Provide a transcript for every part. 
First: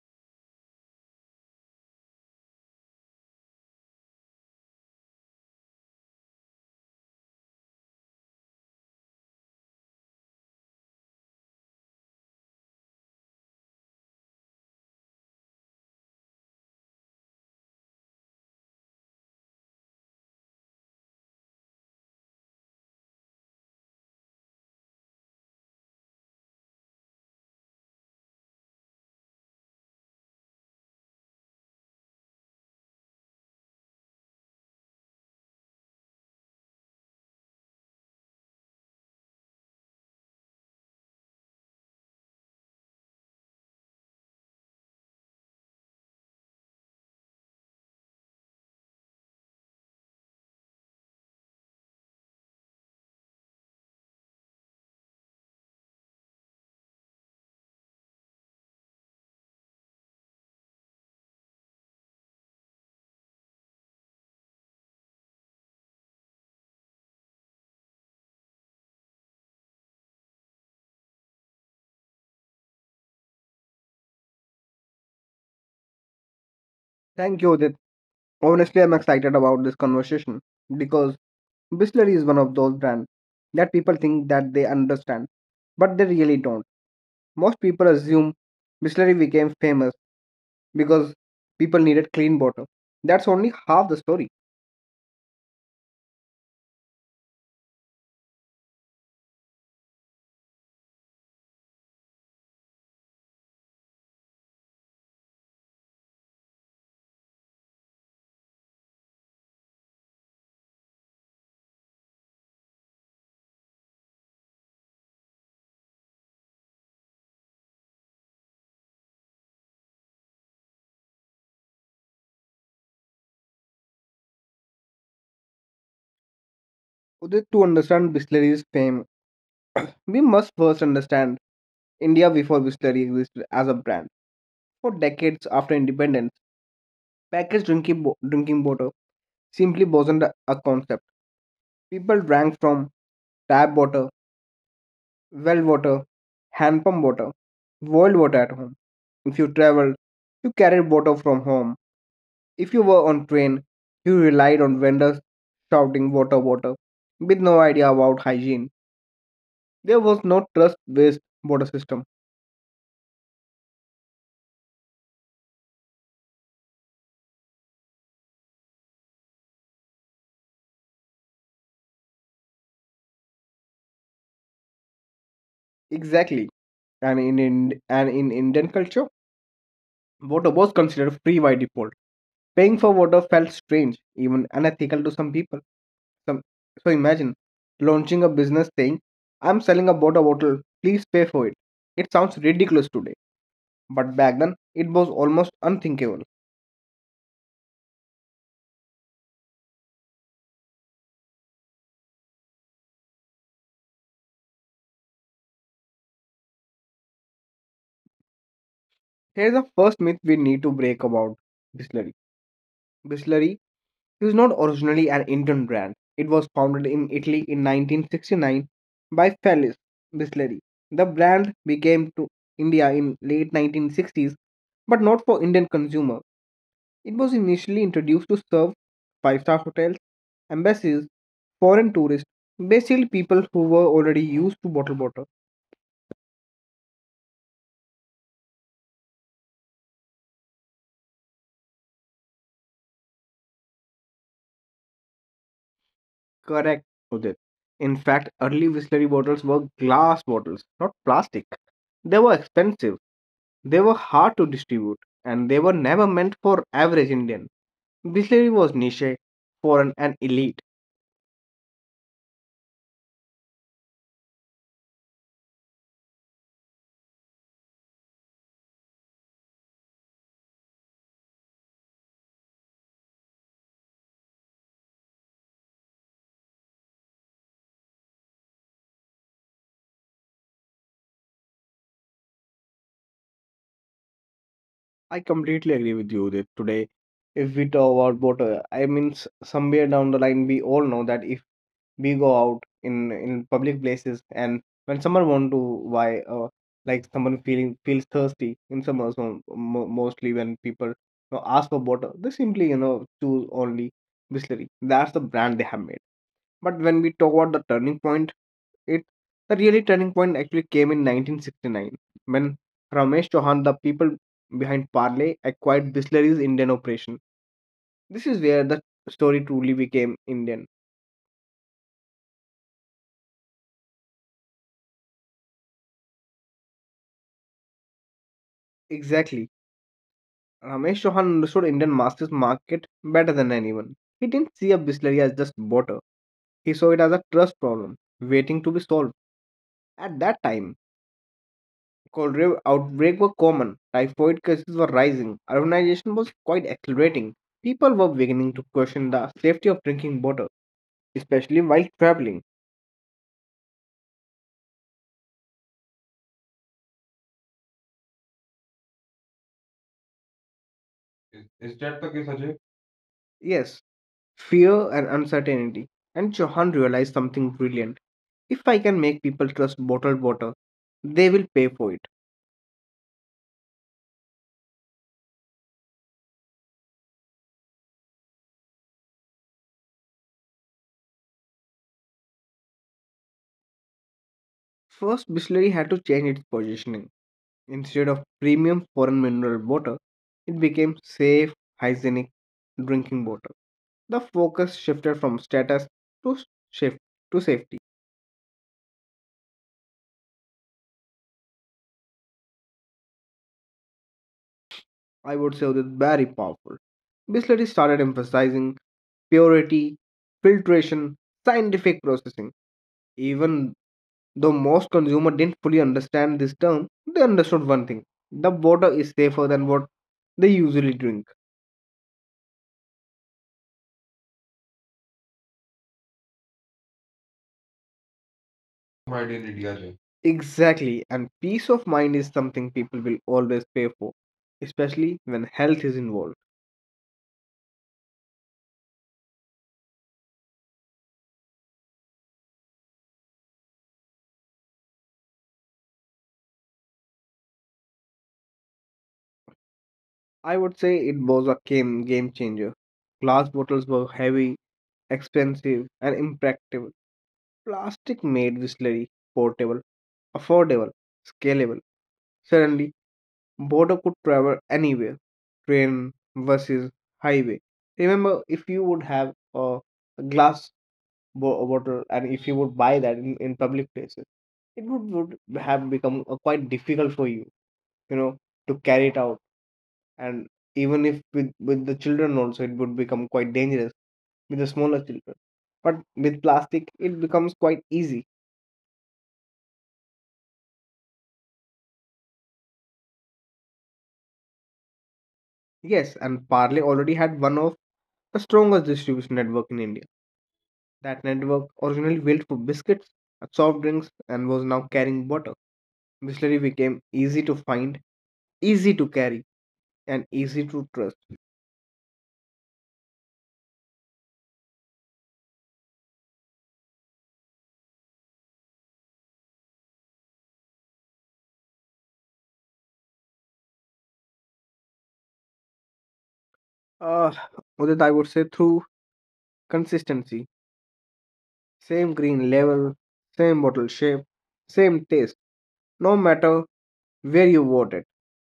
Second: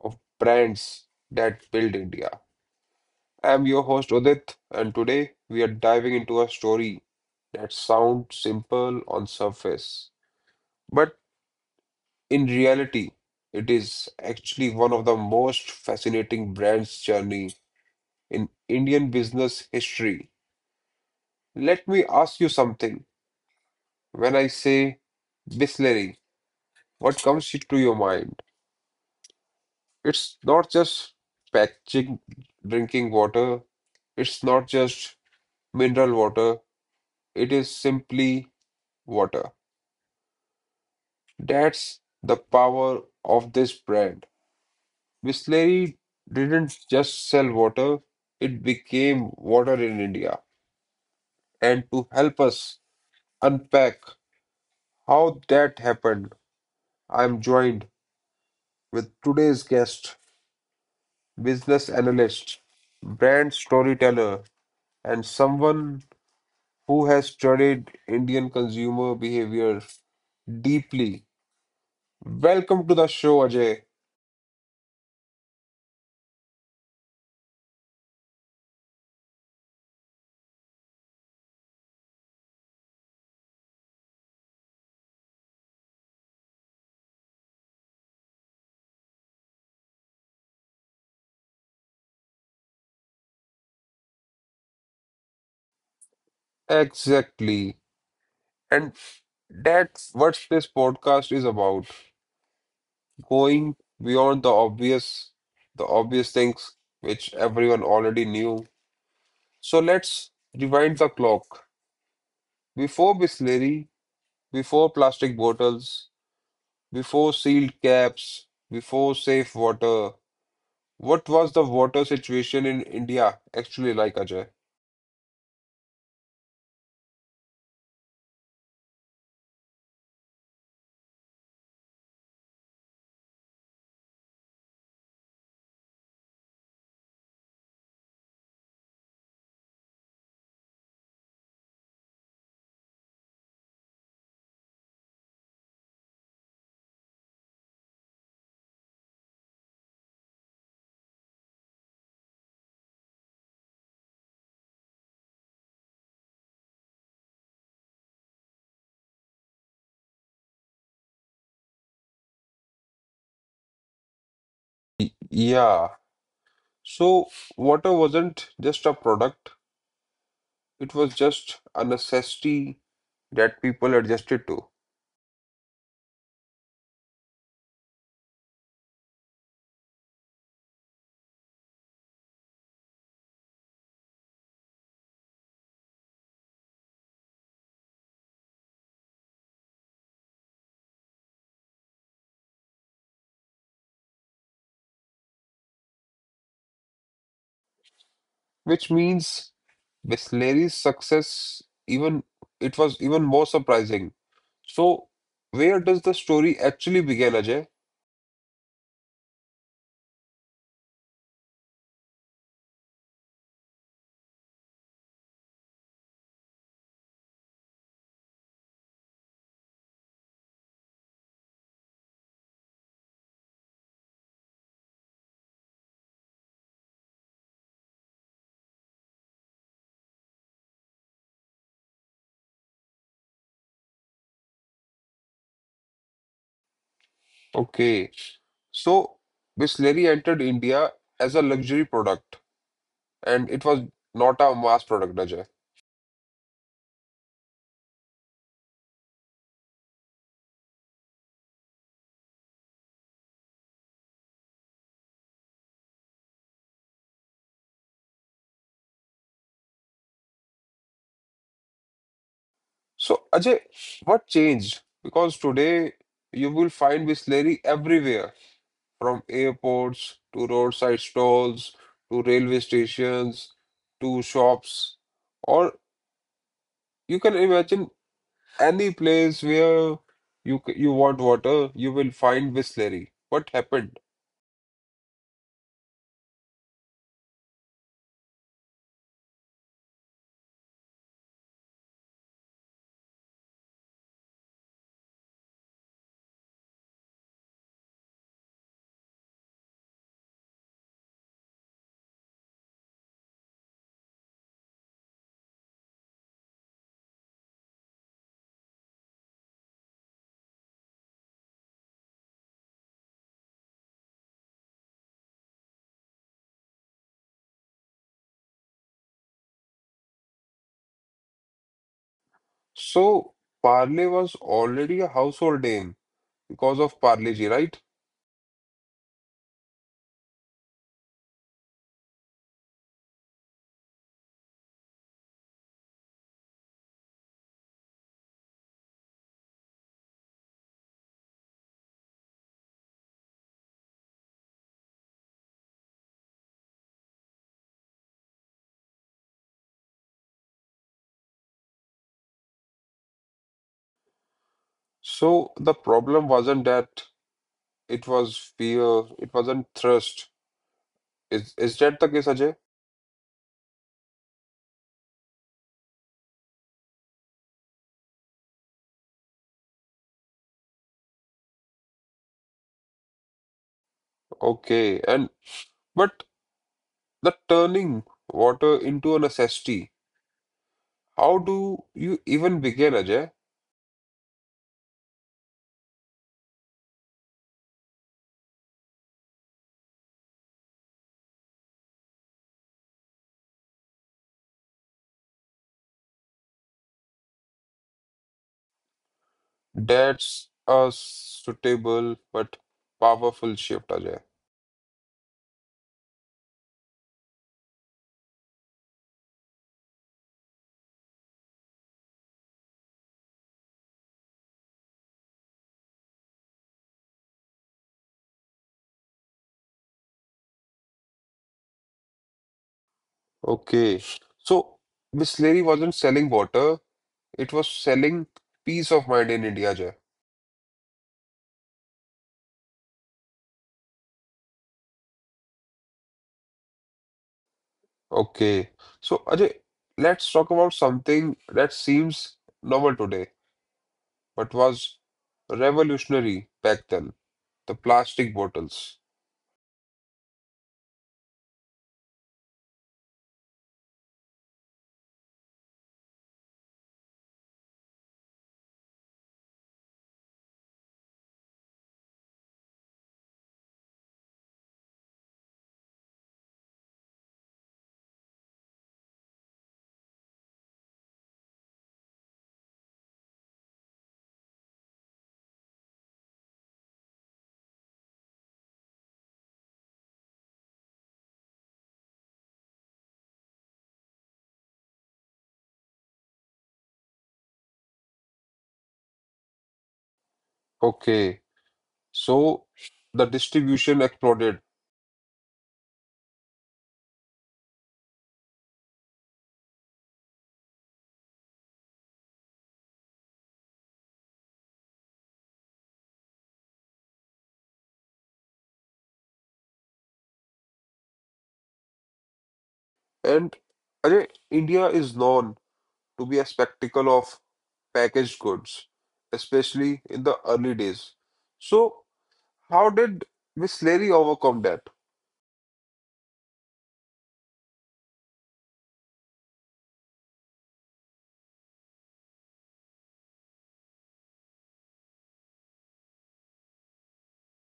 of Brands That Build India. I am your host Udit, and today we are diving into a story that sounds simple on surface, but in reality, it is actually one of the most fascinating brands journey in Indian business history. Let me ask you something. When I say Bisleri, what comes to your mind? It's not just fetching drinking water. It's not just mineral water. It is simply water. That's the power of this brand. Bisleri didn't just sell water, it became water in India. And to help us unpack how that happened, I'm joined with today's guest, business analyst, brand storyteller, and someone who has studied Indian consumer behavior deeply. Welcome to the show, Ajay. Thank you, Udit. Honestly, I'm excited about this conversation because Bisleri is one of those brands that people think that they understand, but they really don't. Most people assume Bisleri became famous because people needed clean water. That's only half the story. Exactly. And that's what this podcast is about. Going beyond the obvious things which everyone already knew. So let's rewind the clock. Before Bisleri, before plastic bottles, before sealed caps, before safe water, what was the water situation in India actually like, Ajay? Udit, to understand Bisleri's fame, we must first understand India before Bisleri existed as a brand. For decades after independence, drinking water simply wasn't a concept. People drank from tap water, well water, hand pump water, boiled water at home. If you traveled, you carried water from home. If you were on train, you relied on vendors shouting water, water, with no idea about hygiene. There was no trust-based water system. Yeah. So water wasn't just a product, it was just a necessity that people adjusted to, Exactly. And in Indian culture, water was considered free by default. Paying for water felt strange, even unethical to some people. Some, so imagine launching a business saying, I'm selling a water bottle, please pay for it. It sounds ridiculous today, but back then it was almost unthinkable. which means Bisleri's success even it was even more surprising. So where does the story actually begin, Ajay? Here's the first myth we need to break about Bisleri. Bisleri is not originally an Indian brand. It was founded in Italy in 1969 by Felice Bisleri. The brand became to India in late 1960s, but not for Indian consumer. It was initially introduced to serve five-star hotels, embassies, foreign tourists, basically people who were already used to bottled water. Okay. So Bisleri entered India as a luxury product and it was not a mass product, Ajay. Correct, Udit. In fact, early whistlery bottles were glass bottles, not plastic. They were expensive, they were hard to distribute, and they were never meant for average Indian. Whistlery was niche, foreign, and elite. So, Ajay, what changed? Because today you will find Bisleri everywhere, from airports to roadside stalls to railway stations to shops, or you can imagine any place where you want water, you will find Bisleri. What happened? I completely agree with you that today, if we talk about water, I mean, somewhere down the line, we all know that if we go out in public places and when someone want to buy like someone feeling feels thirsty in summers mostly when people, ask for water, they simply, choose only Bisleri. That's the brand they have made. But when we talk about the turning point, it the really turning point actually came in 1969 when Ramesh Chauhan, the people behind Parley, acquired Bisleri's Indian operation. This is where the story truly became Indian. So, Parle was already a household name because of Parle-ji, right? Exactly. Ramesh Chauhan understood Indian masters market better than anyone. He didn't see a Bisleri as just water. He saw it as a trust problem waiting to be solved. At that time, cholera outbreaks were common, typhoid cases were rising, urbanization was quite accelerating. People were beginning to question the safety of drinking water, especially while traveling. So the problem wasn't that it was fear, it wasn't thirst. Is Okay, is Sanjay. that the case, Ajay? Yes, fear and uncertainty. And Chauhan realized something brilliant. If I can make people trust bottled water, they will pay for it. Okay, and but the turning water into a necessity, how do you even begin, Ajay? First, Bisleri had to change its positioning. Instead of premium foreign mineral water, it became safe, hygienic drinking water. The focus shifted from status to shift to safety. That's a suitable but powerful shift, Ajay. I would say that's very powerful. Bisleri started emphasizing purity, filtration, scientific processing. Even though most consumers didn't fully understand this term, they understood one thing: the water is safer than what they usually drink. Okay, so Miss Leary wasn't selling water, it was selling peace of mind in India, Ajay. Exactly, and peace of mind is something people will always pay for, especially when health is involved. Okay, so Ajay, let's talk about something that seems novel today, but was revolutionary back then, the plastic bottles. I would say it was a game changer. Glass bottles were heavy, expensive, and impractical. Plastic made whistlery portable, affordable, scalable. Suddenly, water could travel anywhere, train versus highway. Remember, if you would have a glass bottle and if you would buy that in public places, it would have become quite difficult for you, you know to carry it out. And even if with the children also, it would become quite dangerous with the smaller children. But with plastic, it becomes quite easy. Okay, so the distribution exploded, Yes, and Parle already had one of the strongest distribution network in india. That network originally built for biscuits, soft drinks, and was now carrying water. Bisleri became easy to find, easy to carry, and easy to trust. and Ajay, India is known to be a spectacle of packaged goods, especially in the early days. So, how did Miss Leary overcome that? uh, Udit, I would say through consistency. Same green label, same bottle shape, same taste, no matter where you bought it.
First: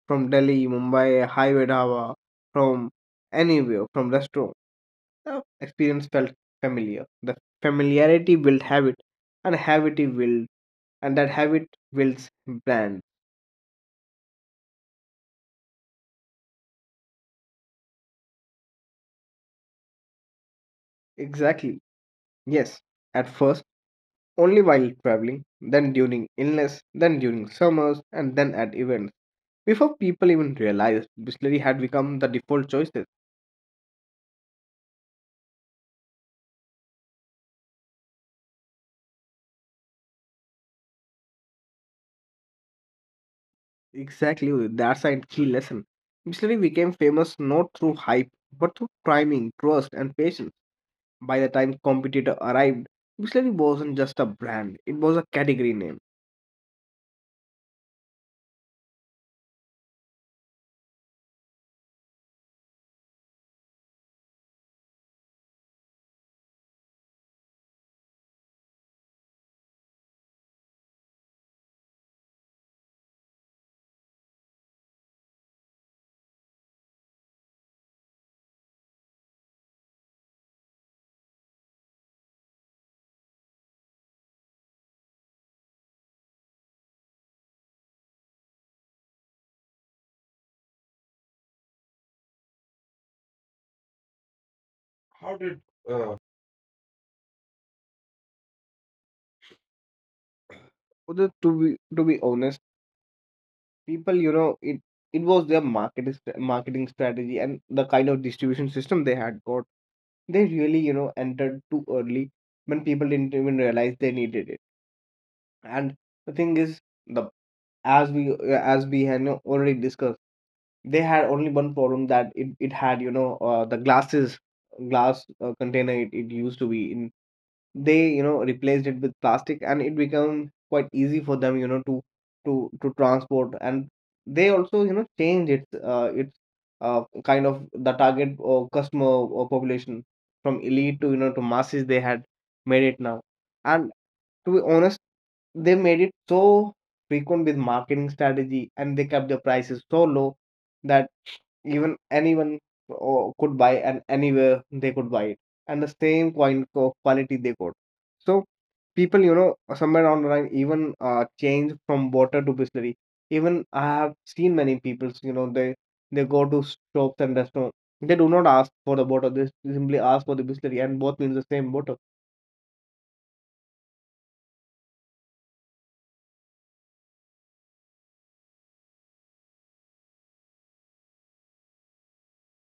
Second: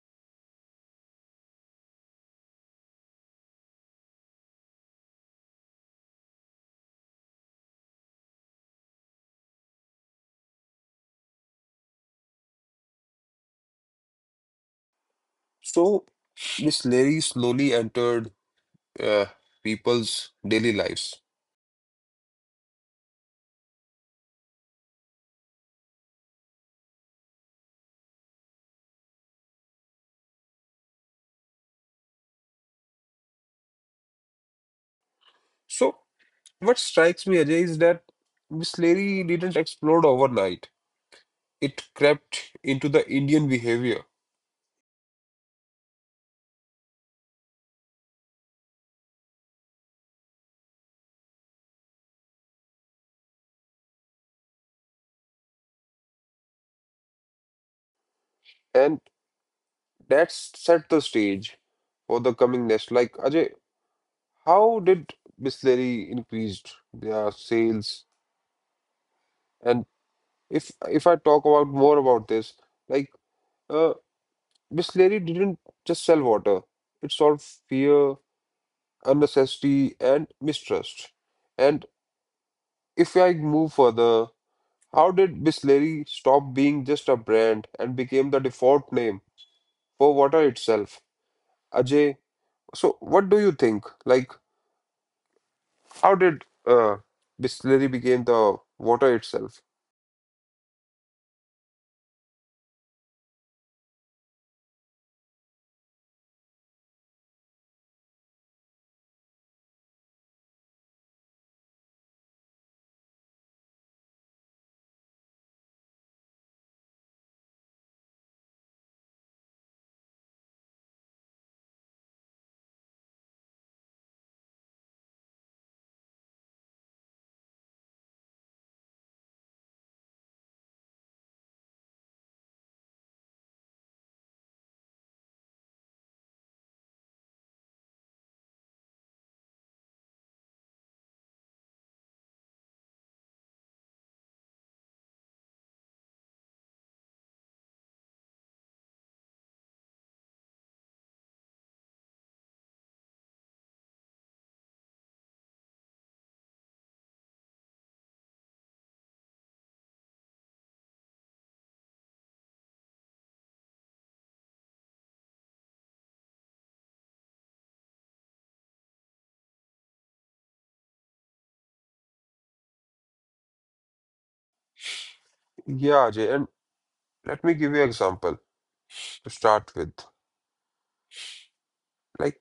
From Delhi, Mumbai, Highway Dhaba, from anywhere, from restaurant. The experience felt familiar. The familiarity built habit, and habit build, and that habit builds brand. So, Miss Leary slowly entered uh, people's daily lives. Exactly. Yes. At first, only while traveling, then during illness, then during summers, and then at events. Before people even realized, distillery had become the default choice. So, what strikes me, Ajay, is that Miss Leary didn't explode overnight. It crept into the Indian behavior. Exactly, that's a key lesson. Missionary became famous not through hype, but through timing, trust, and patience. By the time competitor arrived, Missionary wasn't just a brand; it was a category name. And. That's set the stage for the coming next. Like Ajay, how did Bisleri increased their sales? And if I talk about more about this, like uh, Bisleri didn't just sell water; it solved fear, unnecessity, and mistrust. And if I move further, how did Bisleri stop being just a brand and became the default name for water itself? Ajay, so what do you think? Uh, How did distillery became the water itself? Although, to be honest, people, it was their marketing strategy and the kind of distribution system they had got. They really, you know, entered too early when people didn't even realize they needed it. And the thing is, the as we had, you know, already discussed, they had only one problem, that it had, you know, the glass container it used to be in. They, you know, replaced it with plastic and it became quite easy for them, you know, to transport. And they also, you know, change its kind of the target or customer or population from elite to, you know, to masses they had made it now. And to be honest, they made it so frequent with marketing strategy, and they kept the prices so low that even anyone could buy, and anywhere they could buy it, and the same quality they got. So people, you know, somewhere down the line even, change from water to distillery. Even I have seen many people, you know, they go to shops and restaurants. They do not ask for the water. They simply ask for the distillery, and both means the same water. Yeah, Ajay, and let me give you an example to start with. Like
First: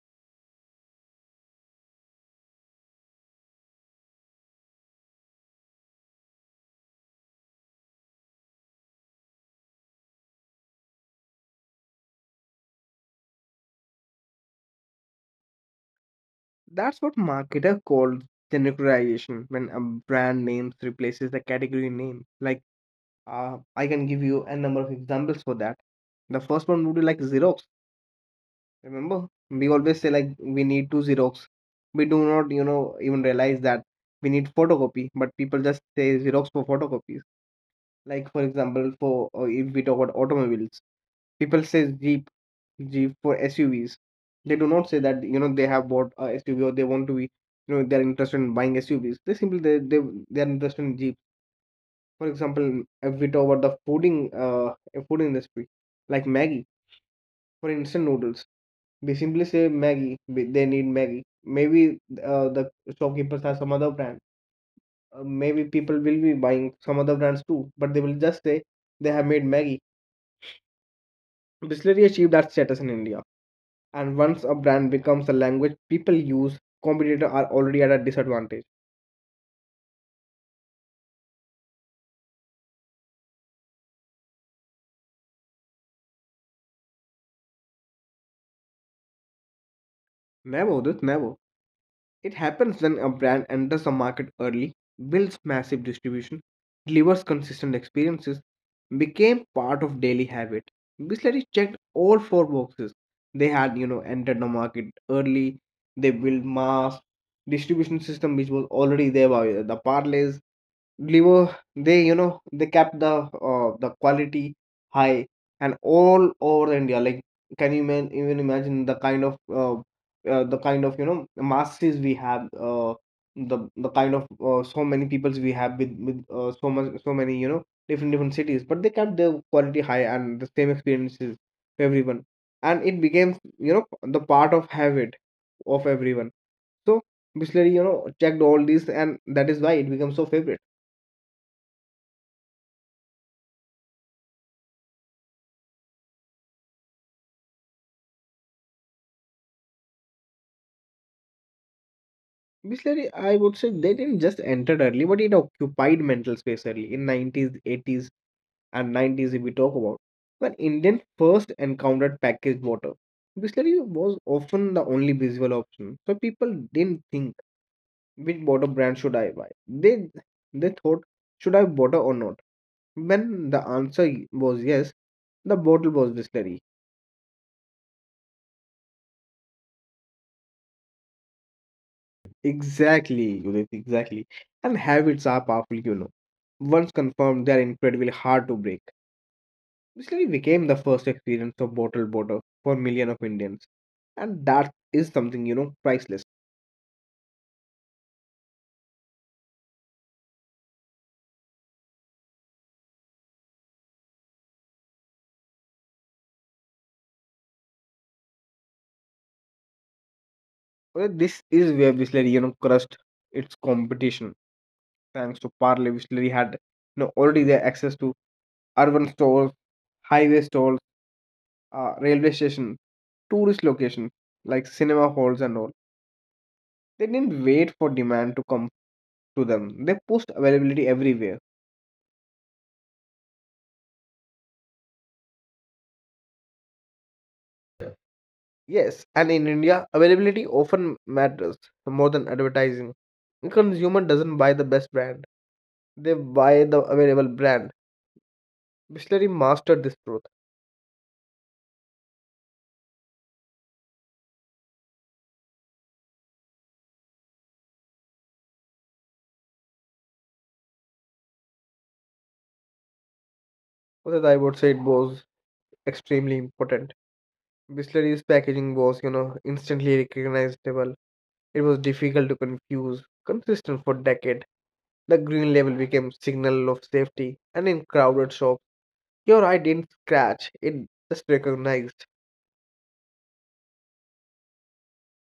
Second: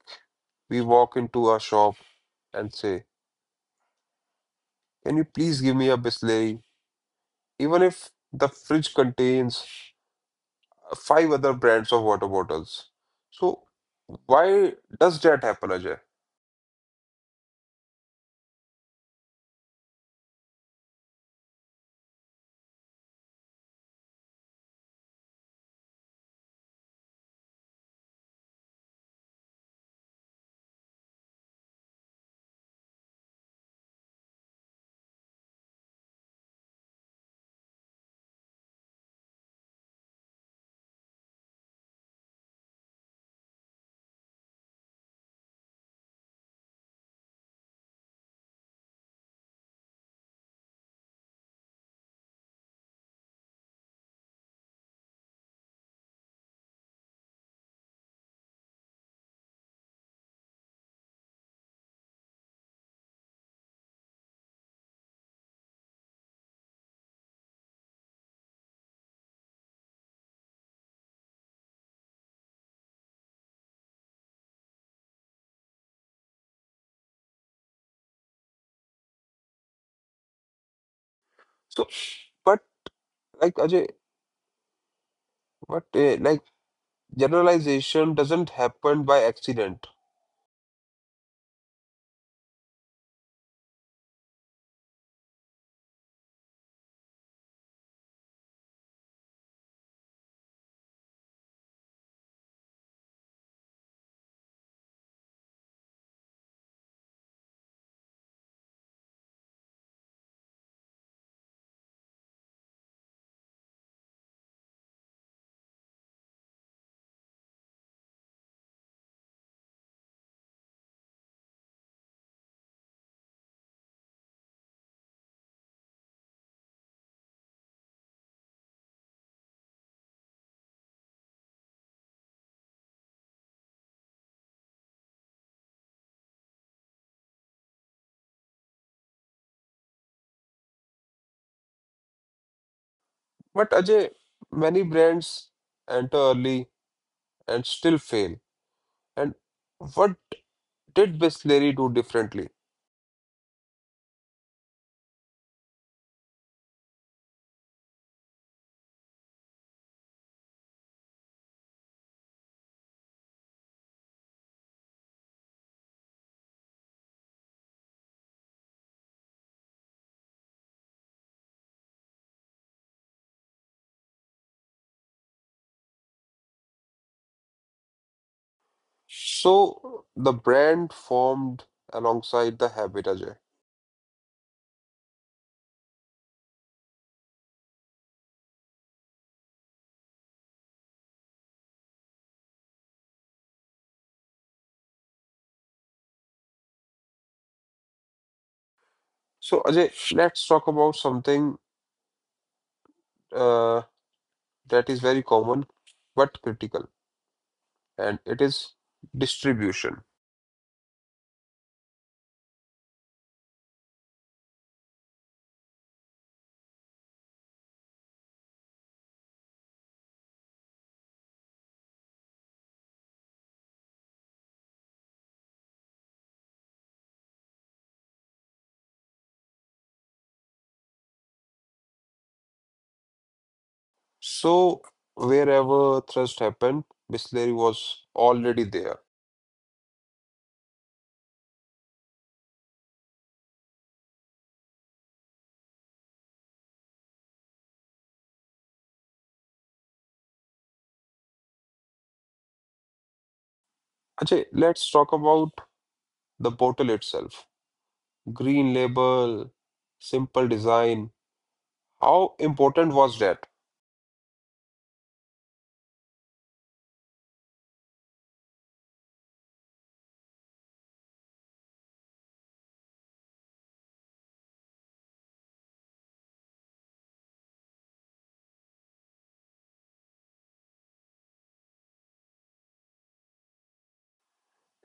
we walk into a shop and say, "Can you please give me a Bisleri?" Even if the fridge contains five other brands of water bottles. So why does that happen, Ajay? That's what marketer called genericization, when a brand name replaces the category name. Like, I can give you a number of examples for that. The first one would be like Xerox. Remember, we always say like we need two Xerox. We do not, you know, even realize that we need photocopy, but people just say Xerox for photocopies. Like for example, for if we talk about automobiles, people say Jeep for SUVs. They do not say that, you know, they have bought a SUV or they want to be, you know, they're interested in buying SUVs. They simply, they're interested in Jeep. For example, if we talk about the food industry, like Maggie for instant noodles, they simply say Maggie. They need Maggie. Maybe, the shopkeepers have some other brand. Maybe people will be buying some other brands too, but they will just say they have made Maggie. Bisleri achieved that status in India. And once a brand becomes a language people use, competitors are already at a disadvantage. So, but like Ajay, but like generalization doesn't happen by accident. Never, this never. It happens when a brand enters a market early, builds massive distribution, delivers consistent experiences, became part of daily habit. Bisleri checked all four boxes. They had, you know, entered the market early, they built mass, distribution system which was already there by the parlays, liver they, you know, they kept the quality high and all over india. Like, can you man, even imagine the kind of the kind of, you know, masters we have, the kind of, so many peoples we have with so much so many, you know, different different cities, but they kept the quality high and the same experiences for everyone. And it became, you know, the part of habit of everyone. So Bisleri, you know, checked all these, and that is why it becomes so favorite. But Ajay, many brands enter early and still fail. And what did Bisleri do differently? Bisleri, I would say they didn't just enter early, but it occupied mental space early in 90s, 80s, and 90s if we talk about. When Indian first encountered packaged water, Bisleri was often the only visual option. So people didn't think which water brand should I buy. They thought should I water or not. When the answer was yes, the bottle was Bisleri. So the brand formed alongside the habit, Exactly, Ajay. Udit, exactly. And habits are powerful, you know. Once confirmed, they are incredibly hard to break. Basically became the first experience of bottled water for million of Indians. And that is something, you know, priceless. So Ajay, let's talk about something uh, that is very common but critical, and it is distribution. Well, this is where Bisleri, you know, crushed its competition. Thanks to Parle, Bisleri had, you know, already their access to urban stores, highway stores, railway station, tourist locations like cinema halls and all. They didn't wait for demand to come to them. They pushed availability everywhere. So wherever thrust happened, Bisleri was already Yes, and there. in India, availability often matters more than advertising. The consumer doesn't buy the best brand, they buy the available brand. Bisleri mastered this truth. Ajay, let's talk about the bottle itself. Green label, simple design. How important was that? For that, I would say it was extremely important. Bisleri's packaging was, you know, instantly recognizable. It was difficult to confuse, consistent for decade. The green label became signal of safety, and in crowded shops, your eye didn't scratch; it just recognized.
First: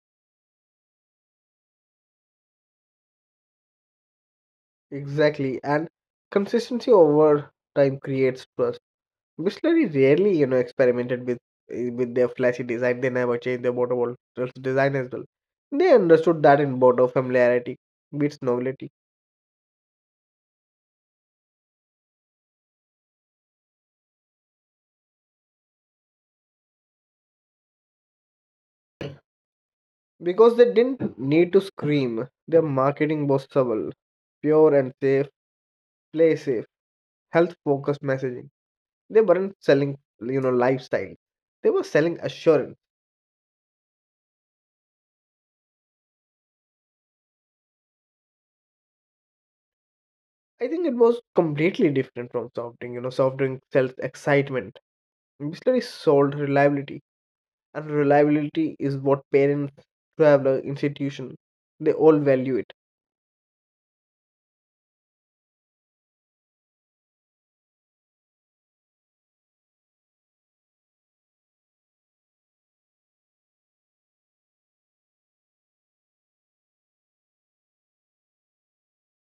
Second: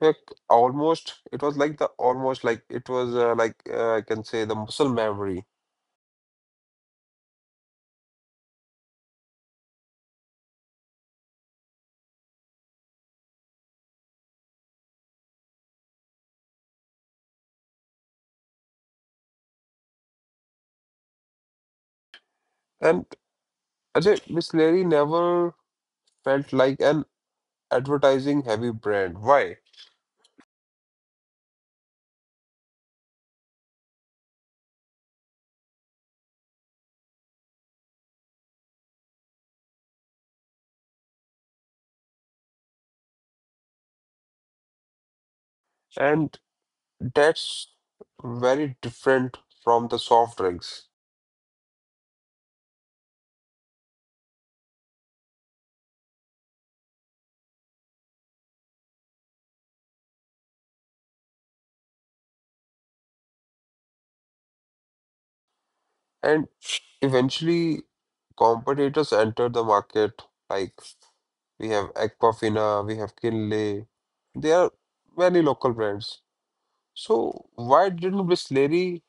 Like almost, it was like the almost like it was I can say the muscle memory. Exactly, and consistency over time creates trust. Bisleri rarely, you know, experimented with with their flashy design. They never changed their bottle wall design as well. They understood that in bottle familiarity beats novelty. And Ajay, Miss Larry never felt like an advertising heavy brand. Why? Because they didn't need to scream. Their marketing was subtle, pure and safe, play safe, health focused messaging. They weren't selling, you know, lifestyle. They were selling assurance. And that's very different from the soft I think drinks. it was completely different from soft drink. You know, soft drink sells excitement. Distillery sold reliability, and reliability is what parents, traveler, institution, they all value it. And eventually, competitors entered the market. Like we have Aquafina, we have Kinley. There are many local brands. So why didn't Miss Larry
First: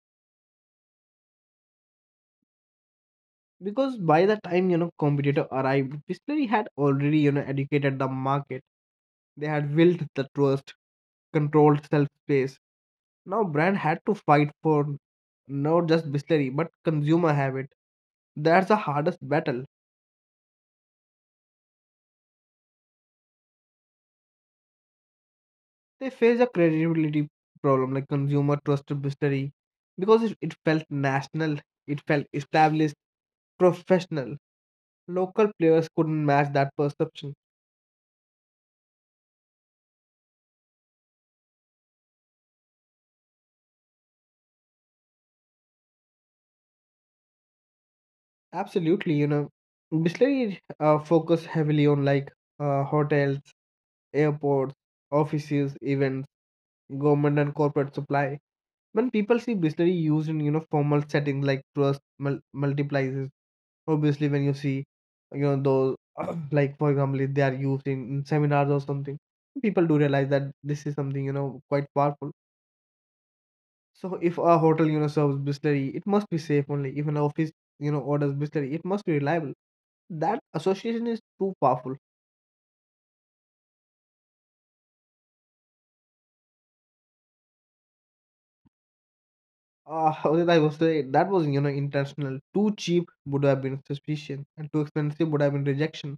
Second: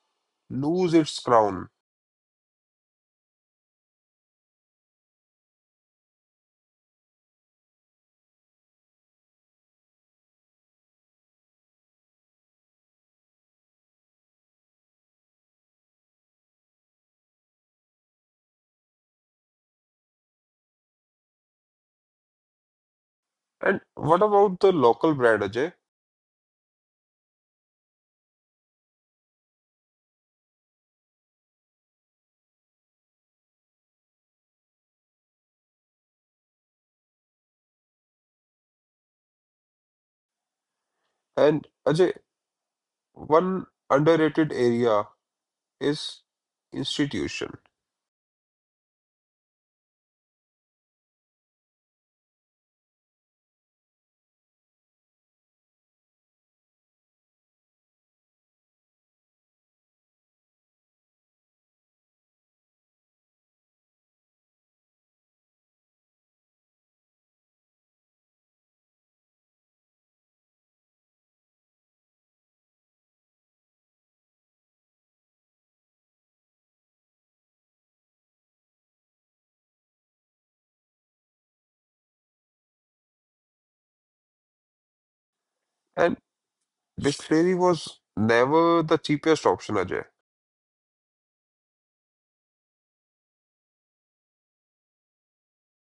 lose its crown? Because by the time, you know, competitor arrived, distillery had already, you know, educated the market. They had built the trust, controlled self space. Now brand had to fight for not just distillery but consumer habit. That's the hardest battle. And what about the local brand, Ajay? They face a credibility problem, like consumer trust mystery, because it felt national, it felt established, professional. Local players couldn't match that perception. And Ajay, one underrated area is institution. Absolutely, you know, Bisleri, focus heavily on like hotels, airports, offices, events, government and corporate supply. When people see Bisleri used in, you know, formal settings, like trust multiplies. Obviously, when you see, you know, those like for example, if they are used in seminars or something, people do realize that this is something, you know, quite powerful. So if a hotel, you know, serves Bisleri, it must be safe only. If an office, you know, orders Bisleri, it must be reliable. That association is too powerful. And distillery was never the cheapest option, Ajay. How did I was say that was, you know, intentional. Too cheap would have been suspicion, and too expensive would have been rejection.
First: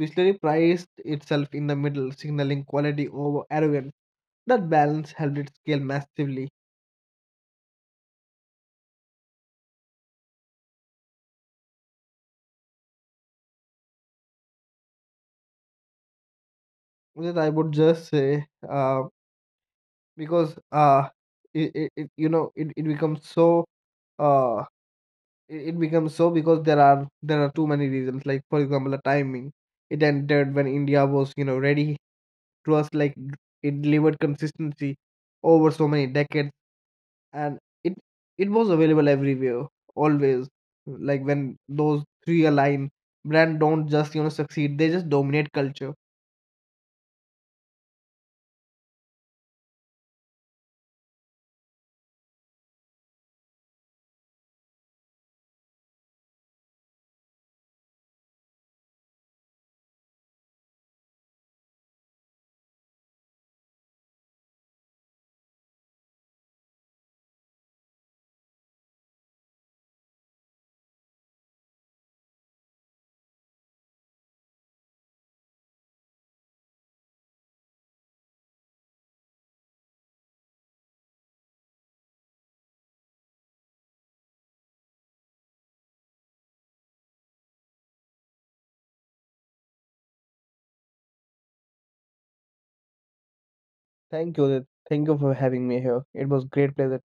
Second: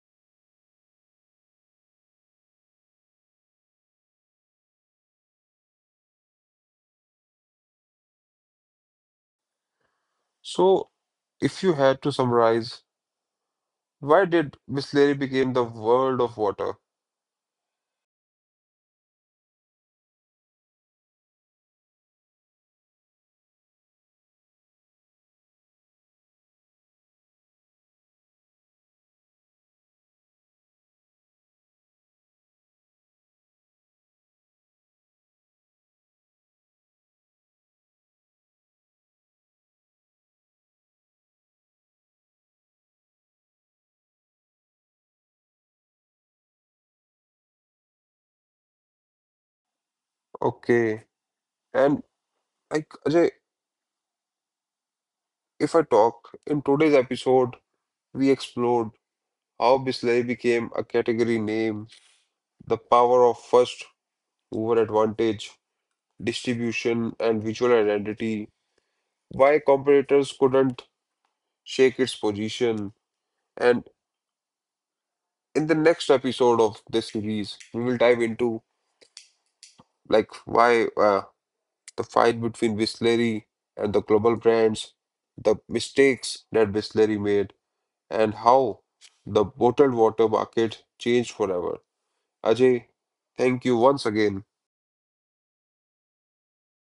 Whistlery priced itself in the middle, signaling quality over arrogance. That balance helped it scale massively. So, if you had to summarize, why did Bisleri became the world of water? That I would just say, because, it, you know, it becomes so uh it becomes so because there are too many reasons. Like for example, the timing. It entered when India was, you know, ready. It was like it delivered consistency over so many decades. And it it was available everywhere, always. Like when those three align, brand don't just, you know, succeed, they just dominate culture. Okay. And like Ajay, if I talk in today's episode, we explored how Bisleri became a category name, the power of first mover advantage distribution, and visual identity, why competitors couldn't shake its position. And in the next episode of this series, we will dive into like why the fight between Bisleri and the global brands, the mistakes that Bisleri made, and how the bottled water market changed forever. Ajay, thank you once Thank you, again. Udit. Thank you for having me here. It was great pleasure.